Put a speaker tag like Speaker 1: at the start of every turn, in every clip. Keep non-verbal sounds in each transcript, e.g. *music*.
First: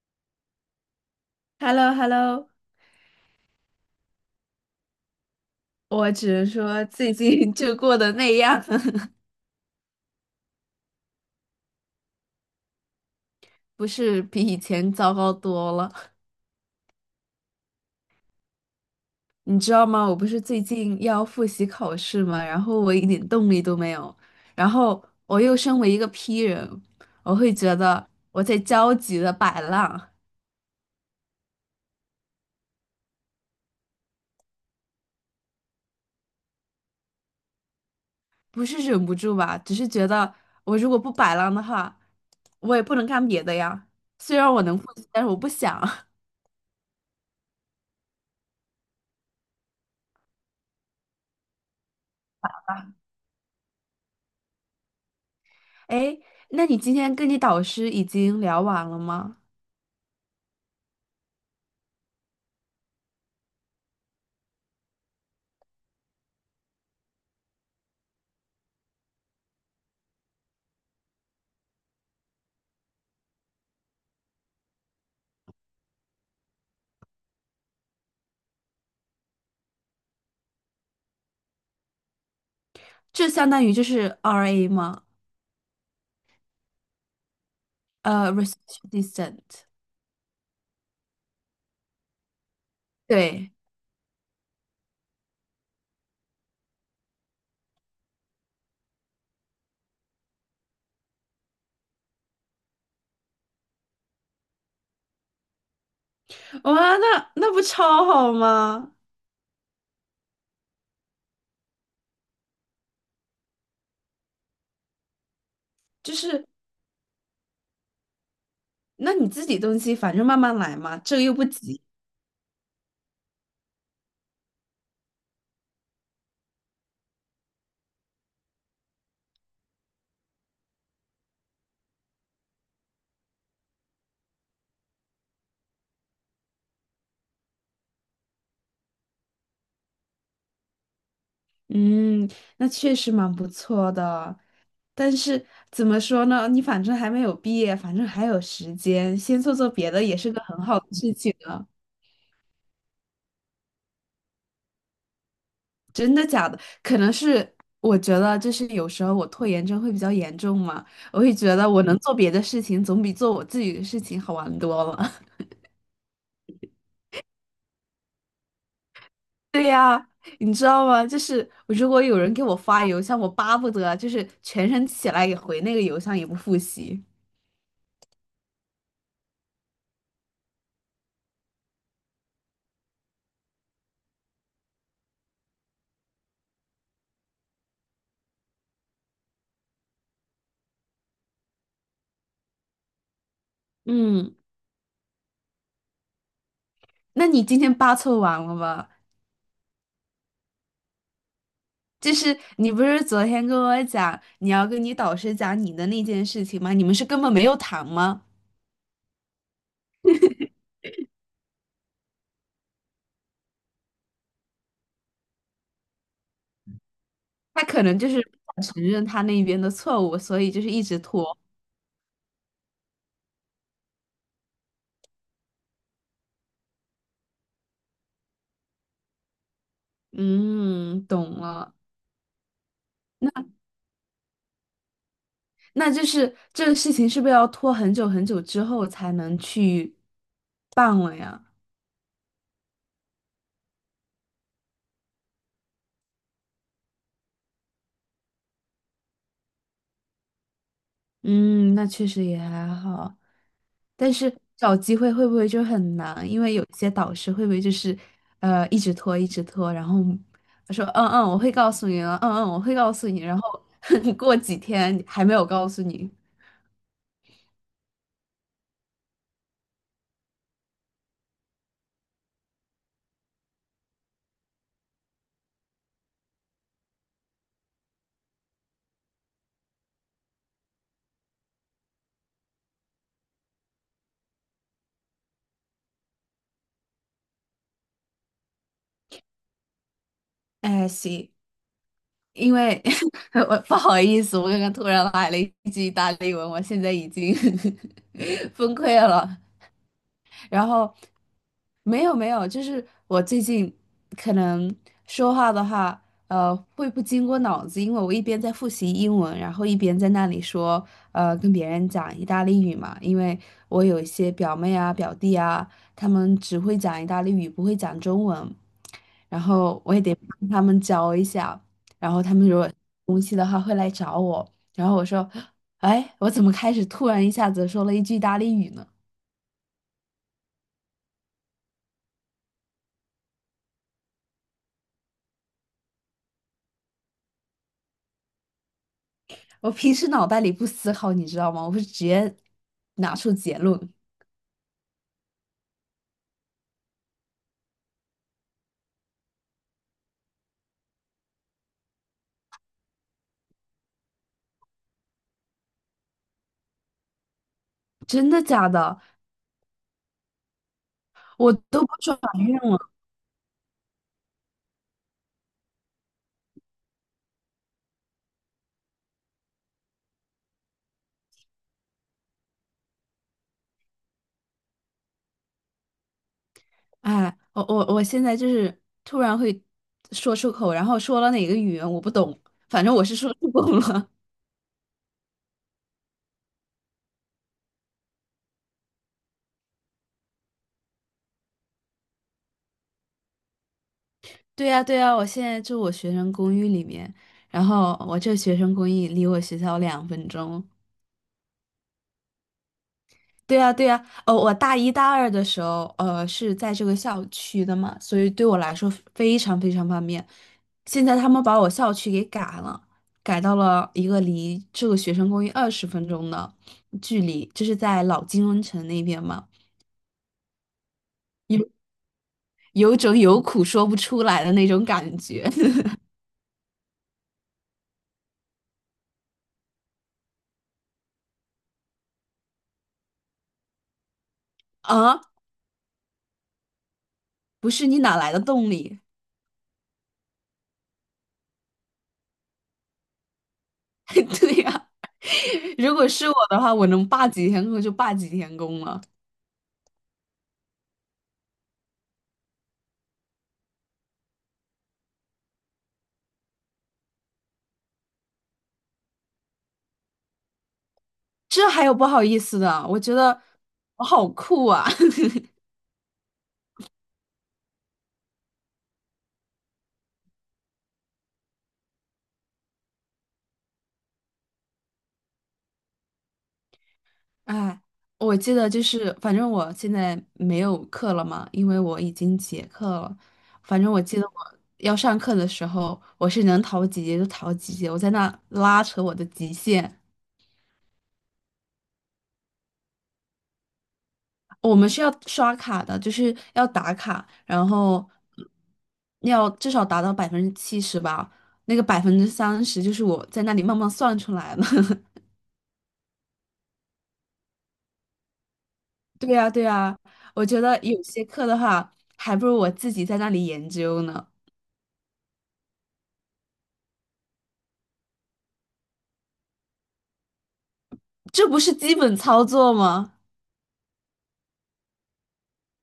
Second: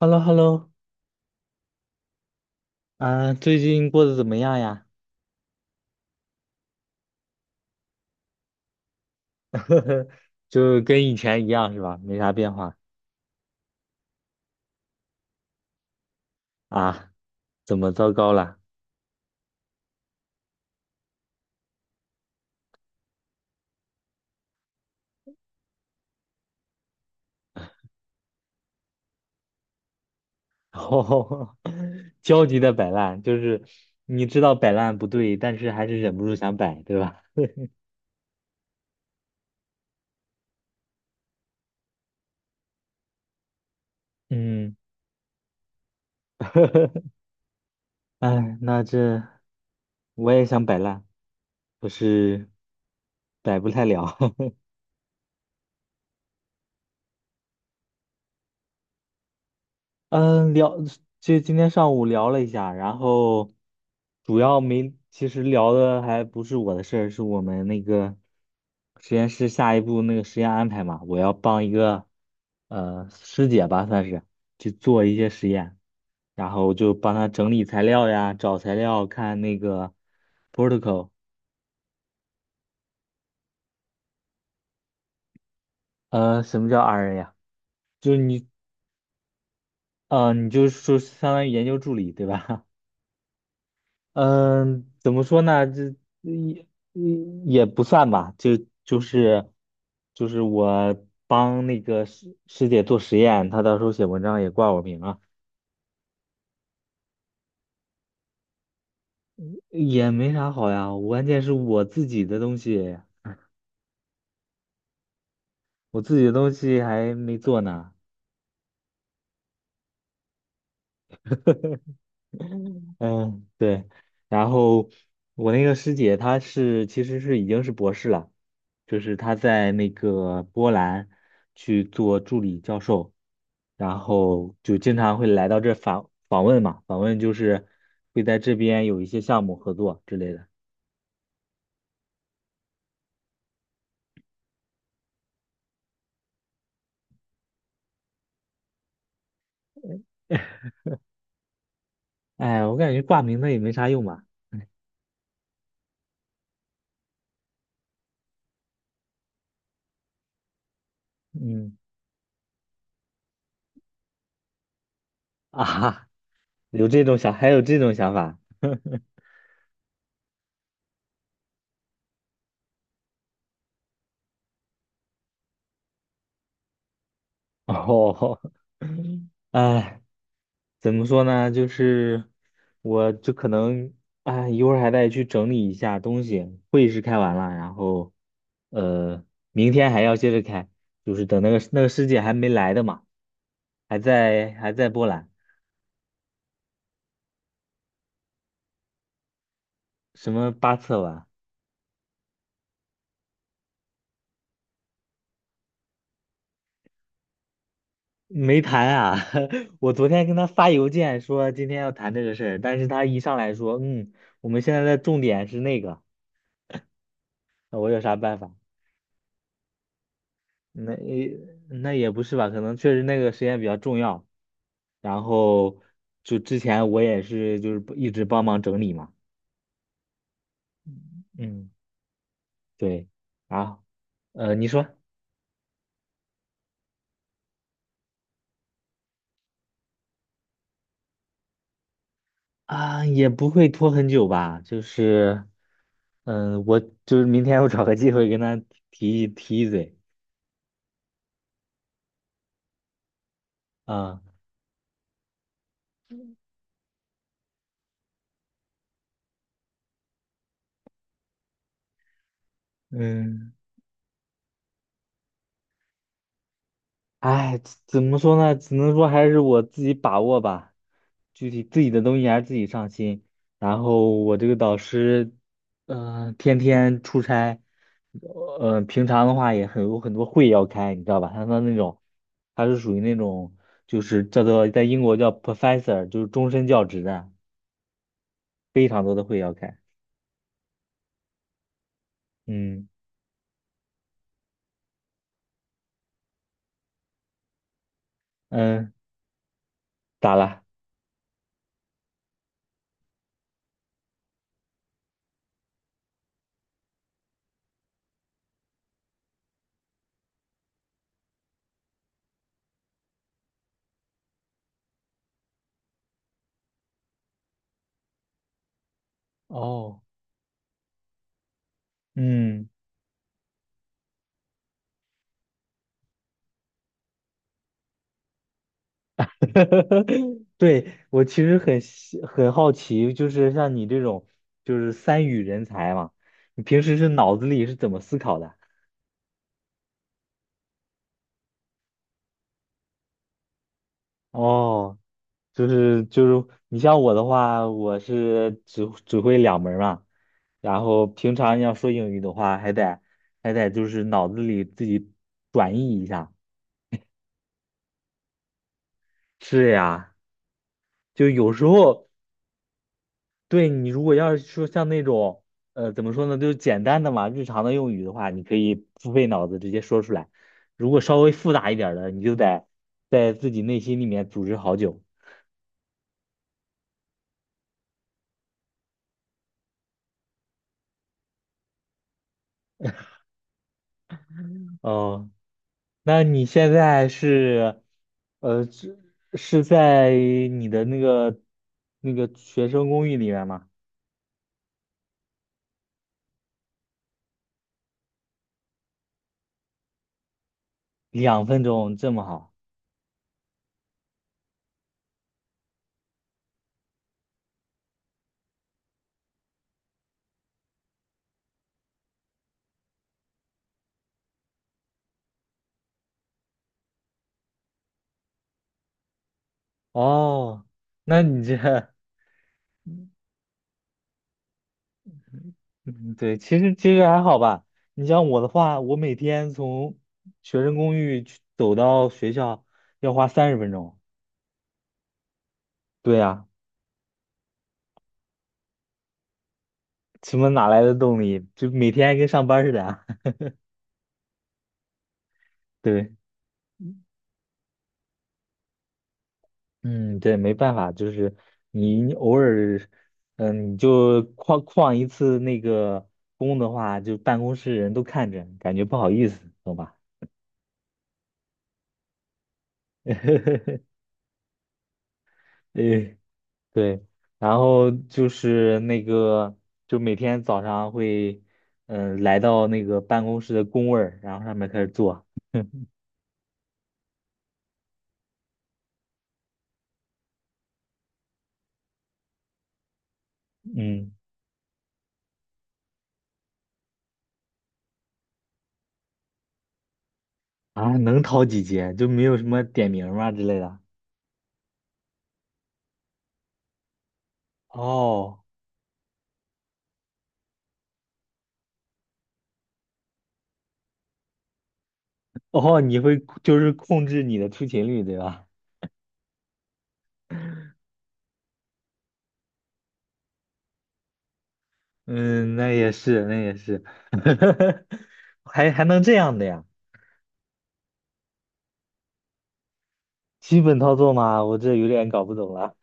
Speaker 1: h e l l o h e l l o
Speaker 2: h e l l o h e l l o
Speaker 1: 啊，最近过得怎么样呀？
Speaker 2: 我只能说最近 *laughs* 就过得那样。*laughs*
Speaker 1: *laughs* 就跟以前一样是吧？没啥变化
Speaker 2: 不是比以前糟糕多了。
Speaker 1: 啊？怎么糟糕了？
Speaker 2: 你知道吗？我不是最近要复习考试嘛，然后我一点动力都没有，然后我又身为一个 P 人，我会觉得我在焦急的摆烂，
Speaker 1: *laughs* 哦，焦急的摆烂，就是你知道摆烂不对，但是还是忍不住想摆，对吧？
Speaker 2: 不是忍不住吧，只是觉得我如果不摆烂的话，我也不能干别的呀。虽然我
Speaker 1: 嗯。
Speaker 2: 能复习，但是我不想。*laughs*
Speaker 1: *laughs* 哎，那这我也想摆烂，可是摆不太了。*laughs*
Speaker 2: 哎，那你今天跟你导师已经聊完了吗？
Speaker 1: 嗯，就今天上午聊了一下。然后主要没，其实聊的还不是我的事儿，是我们那个实验室下一步那个实验安排嘛。我要帮一个师姐吧，算是去做一些实验，然后就帮她整理材料呀，找材料，看那个 protocol。
Speaker 2: 这相当于就是 RA 吗？
Speaker 1: 什么叫 RN 呀？就是你，
Speaker 2: Research assistant。
Speaker 1: 你就是说相当于研究助理，对吧？
Speaker 2: 对，
Speaker 1: 嗯，怎么说呢？这也也不算吧。就就是就是我帮那个师姐做实验，她到时候写文章也挂我名啊。
Speaker 2: 哇，那不超好吗？
Speaker 1: 也没啥好呀。关键是我自己的东西，我
Speaker 2: 就
Speaker 1: 自己的
Speaker 2: 是
Speaker 1: 东西还没做呢。
Speaker 2: 那你自己东西，反正慢慢来嘛，这个又不急。
Speaker 1: 嗯，对。然后我那个师姐，其实是已经是博士了。就是她在那个波兰去做助理教授，然后就经常会来到这访问嘛。访问就是会在这边有一些项目合作之类的。
Speaker 2: 嗯，那确实蛮不错的。但是怎么说呢？你反正还没有毕业，反正还有时间，先做做别的也是个很好的事情啊。
Speaker 1: 哎，我感觉挂名的也没啥用吧。
Speaker 2: 真的假的？可能是我觉得，就是有时候我拖延症会比较严重嘛，我会觉得
Speaker 1: 嗯
Speaker 2: 我能做别的事情，总比做我自己的事情好玩多了。*laughs*
Speaker 1: 啊哈，有这种想，还有这种想法。*laughs*
Speaker 2: 对呀，你知道吗？就是如果有人给我发邮箱，我巴不得就是全身起来也回那个邮箱，也不复习。
Speaker 1: 哦。*laughs* 哎。怎么说呢？就是我就可能啊，一会儿还得去整理一下东西。会议室开完了，然后呃，明天还要接着开。就是等那个师姐还没来的嘛，还
Speaker 2: 嗯，
Speaker 1: 在还在波兰。
Speaker 2: 那你今天八凑完了吗？
Speaker 1: 什么八策完？
Speaker 2: 就是你不是昨天跟我讲你要跟你导师讲你的那件事情吗？你们是根本没有谈吗？
Speaker 1: 没谈啊。*laughs* 我昨天跟她发邮件说今天要谈这个事儿，但是她一上来说，我们现在的重点是那个。
Speaker 2: 他
Speaker 1: 那
Speaker 2: 可
Speaker 1: 我
Speaker 2: 能
Speaker 1: 有
Speaker 2: 就
Speaker 1: 啥
Speaker 2: 是
Speaker 1: 办法？
Speaker 2: 不想承认他那边的错误，所以就是一
Speaker 1: 那
Speaker 2: 直拖。
Speaker 1: 也那也不是吧，可能确实那个时间比较重要。然后就之前我也是就是一直帮忙整理嘛。
Speaker 2: 嗯，懂
Speaker 1: 嗯，
Speaker 2: 了。
Speaker 1: 对，
Speaker 2: 那
Speaker 1: 啊。你说。
Speaker 2: 那就是这个事情是不是要拖很久很久之后才能去办了呀？
Speaker 1: 啊，也不会拖很久吧。就是，嗯，我就是明天我找个机会跟他提一嘴。
Speaker 2: 嗯，那确实也还好，但
Speaker 1: 啊，
Speaker 2: 是找机会会不会就很难？因为有些导师会不会就是一直拖一直拖，然后他说嗯嗯我会告诉你了，嗯嗯我会告诉你，然
Speaker 1: 嗯，
Speaker 2: 后 *laughs* 过几天还没有告诉你。
Speaker 1: 哎，怎么说呢？只能说还是我自己把握吧。具体自己的东西还是自己上心。然后我这个导师，天天出差。平常的话也很多会要开，你知道吧？他的那种，他是属于那种，就是叫做在英国叫 professor，就是终身教职的，非常多的会要开。
Speaker 2: 哎，行。因为
Speaker 1: 嗯
Speaker 2: *laughs* 我不好意思，我刚刚突然来了一句意大利文，我现在已经 *laughs* 崩
Speaker 1: 嗯，
Speaker 2: 溃了。
Speaker 1: 咋了？
Speaker 2: 然后没有没有，就是我最近可能说话的话，会不经过脑子，因为我一边在复习英文，然后一边在那里说，跟别人讲意大利语嘛。因为我有一些表妹啊、表弟啊，他们只会讲意大利语，不会讲中文，然后我
Speaker 1: 哦，
Speaker 2: 也得帮他们教一下。然后他们
Speaker 1: 嗯。
Speaker 2: 说。他会来找我，然后我说，哎，我怎么开始突然一下子说了一句意大利语呢？
Speaker 1: *laughs* 对，我其实很好奇，就是像你这种就是三语人才嘛，你平时是脑子里是怎么思考的？
Speaker 2: 我平时脑袋里不思考，你知道吗？我会直接拿出结论。
Speaker 1: 哦，就是你像我的话，我是只会两门儿嘛。然后平常要说英语的话，还得就是脑子里自己转译一下。
Speaker 2: 真的假的？
Speaker 1: 是呀，就
Speaker 2: 我
Speaker 1: 有时
Speaker 2: 都不
Speaker 1: 候。
Speaker 2: 转运了。
Speaker 1: 对你如果要是说像那种，怎么说呢，就是简单的嘛，日常的用语的话，你可以不费脑子直接说出来。如果稍微复杂一点儿的，你就得在自己内心里面组织好久。
Speaker 2: 哎，我现在就是突然会说出口，然后说了哪个语言我不懂，反正我是说出口了。
Speaker 1: 哦，那你现在是，呃，是是在你的那个学生公寓里面吗？
Speaker 2: *laughs* 对呀，对呀，我现在住我学生公寓里面，然后我这学生公寓离我学校2分钟。
Speaker 1: 2分钟这么好？
Speaker 2: 对呀，对呀，我大一大二的时候，是在这个校区的嘛，所以对我来说非常非常方便。现在他们把我校区给改了，改到了一个离这个学生公寓20分钟的距离，就是在老金融城那边嘛。
Speaker 1: 哦，那你这
Speaker 2: 有
Speaker 1: *laughs*。
Speaker 2: 有种有苦说不出来的那种感觉。
Speaker 1: 嗯，对，其实还好吧。你像我的话，我每天从学生公寓去走到学校要花30分钟。
Speaker 2: *laughs* 啊！
Speaker 1: 对呀，
Speaker 2: 不是你哪来的动力？
Speaker 1: 什么哪来的动力？就每天跟上班似的啊。*laughs*
Speaker 2: *laughs* 对呀，如果
Speaker 1: 对，
Speaker 2: 是我的话，我能罢几天工就罢几天工了。
Speaker 1: 嗯，对，没办法。就是你偶尔，你就旷一次那个工的话，就办公室人都看着，感觉不好意思，懂吧？
Speaker 2: 这还有不好意思的，我觉得
Speaker 1: *laughs*
Speaker 2: 我好酷啊！*laughs*
Speaker 1: 呃对。然后就是那个，就每天早上会，来到那个办公室的工位儿，然后上面开始做。
Speaker 2: 哎，我记得就是，反正我现在没有课了嘛，因为我已经结课了。反正我
Speaker 1: 嗯，
Speaker 2: 记得我要上课的时候，我是能逃几节就逃几节，我在那拉扯我的极限。
Speaker 1: 啊，能逃几节？就没有什么点名儿吗之类的？
Speaker 2: 我们是要刷卡的，就是要打卡，然后
Speaker 1: 哦。
Speaker 2: 要至少达到70%吧。那个30%就是我在那里慢慢算出来的。*laughs*
Speaker 1: 哦，你会就是控制你的出勤率，对吧？
Speaker 2: 对呀，对呀，我觉得有些课的话，还不如我自己在那里研究呢。
Speaker 1: 嗯，那也是，那也是。*laughs* 还能这样的呀？
Speaker 2: 这不是基本操作吗？
Speaker 1: 基本操作吗？我这有点搞不懂了。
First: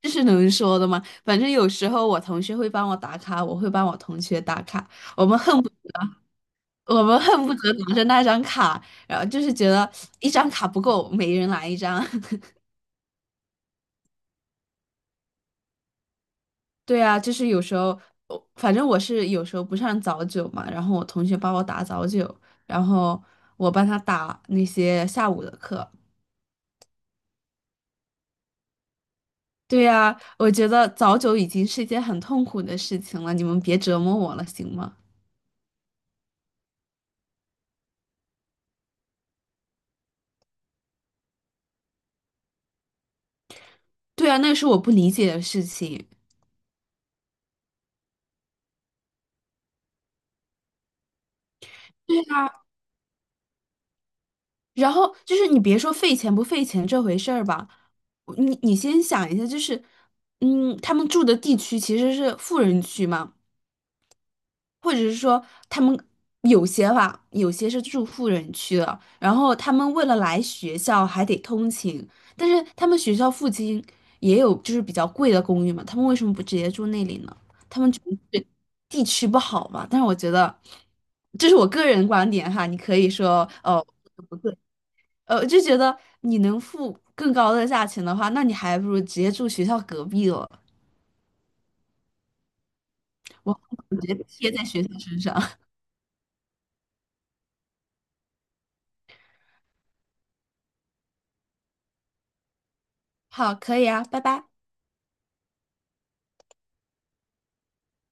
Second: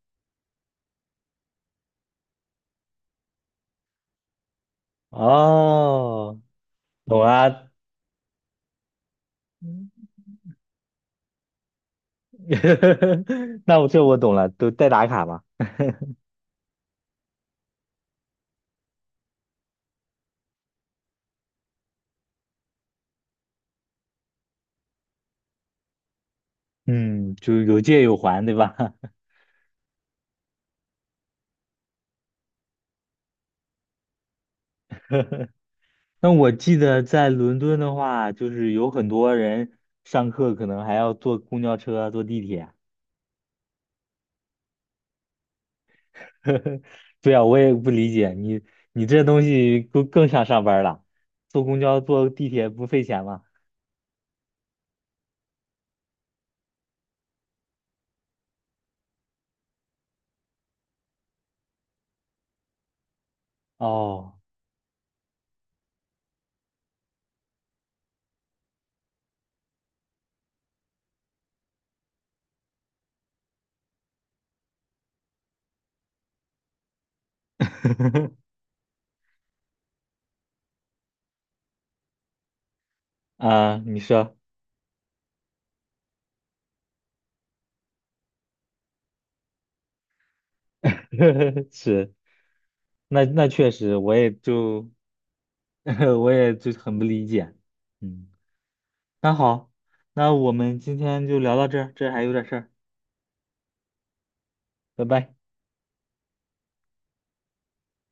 Speaker 2: 这是能说的吗？反正有时候我同学会帮我打卡，我会帮我同学打卡，我们恨不
Speaker 1: 哦，
Speaker 2: 我们
Speaker 1: 懂
Speaker 2: 恨不
Speaker 1: 了。
Speaker 2: 得拿着那张卡，然后就是觉得一张卡不够，每人来一张。*laughs*
Speaker 1: *laughs* 那我懂了，都代打卡嘛。
Speaker 2: 对啊，就是有时候，我反正我是有时候不上早九嘛，然后我同学帮我打早九，然后我帮他打那些下午的课。
Speaker 1: 嗯，就有借有还，对吧？*laughs*
Speaker 2: 对呀，我觉得早九已经是一件很痛苦的事情了，你们别折磨我了，行吗？
Speaker 1: 那我记得在伦敦的话，就是有很多人上课可能还要坐公交车啊、坐地铁啊。
Speaker 2: 对啊，那是我不理解的事情。
Speaker 1: *laughs* 对啊，我也不理解你，你这东西更像上班了，坐公交、
Speaker 2: 对
Speaker 1: 坐地
Speaker 2: 啊，
Speaker 1: 铁不费钱吗？
Speaker 2: 然后就是你别说费钱不费钱这回事儿吧，你先想一下，就是，嗯，他们住的地区其实是富人区嘛，
Speaker 1: 哦，
Speaker 2: 或者是说他们有些吧，有些是住富人区的，然后他们为了来学校还得通勤，但是他们学校附近也有就是比较贵的公寓嘛，他们为什么不直接住那里呢？他们觉得是地区不好吧？但是我觉得这是我个人观点哈，你可以说
Speaker 1: 啊，
Speaker 2: 哦。
Speaker 1: 你说。
Speaker 2: 对，我就觉得你能付更高的价钱的话，那你还不如直接住学校隔壁了，
Speaker 1: *laughs* 是，那
Speaker 2: 我
Speaker 1: 确实，
Speaker 2: 直
Speaker 1: 我
Speaker 2: 接
Speaker 1: 也
Speaker 2: 贴在学
Speaker 1: 就。
Speaker 2: 校身上。*laughs*
Speaker 1: *laughs* 我也就很不理解，嗯。那好，那我们今天就聊到这儿，这儿还有点事儿，
Speaker 2: 好，可以啊，拜拜。
Speaker 1: 拜拜。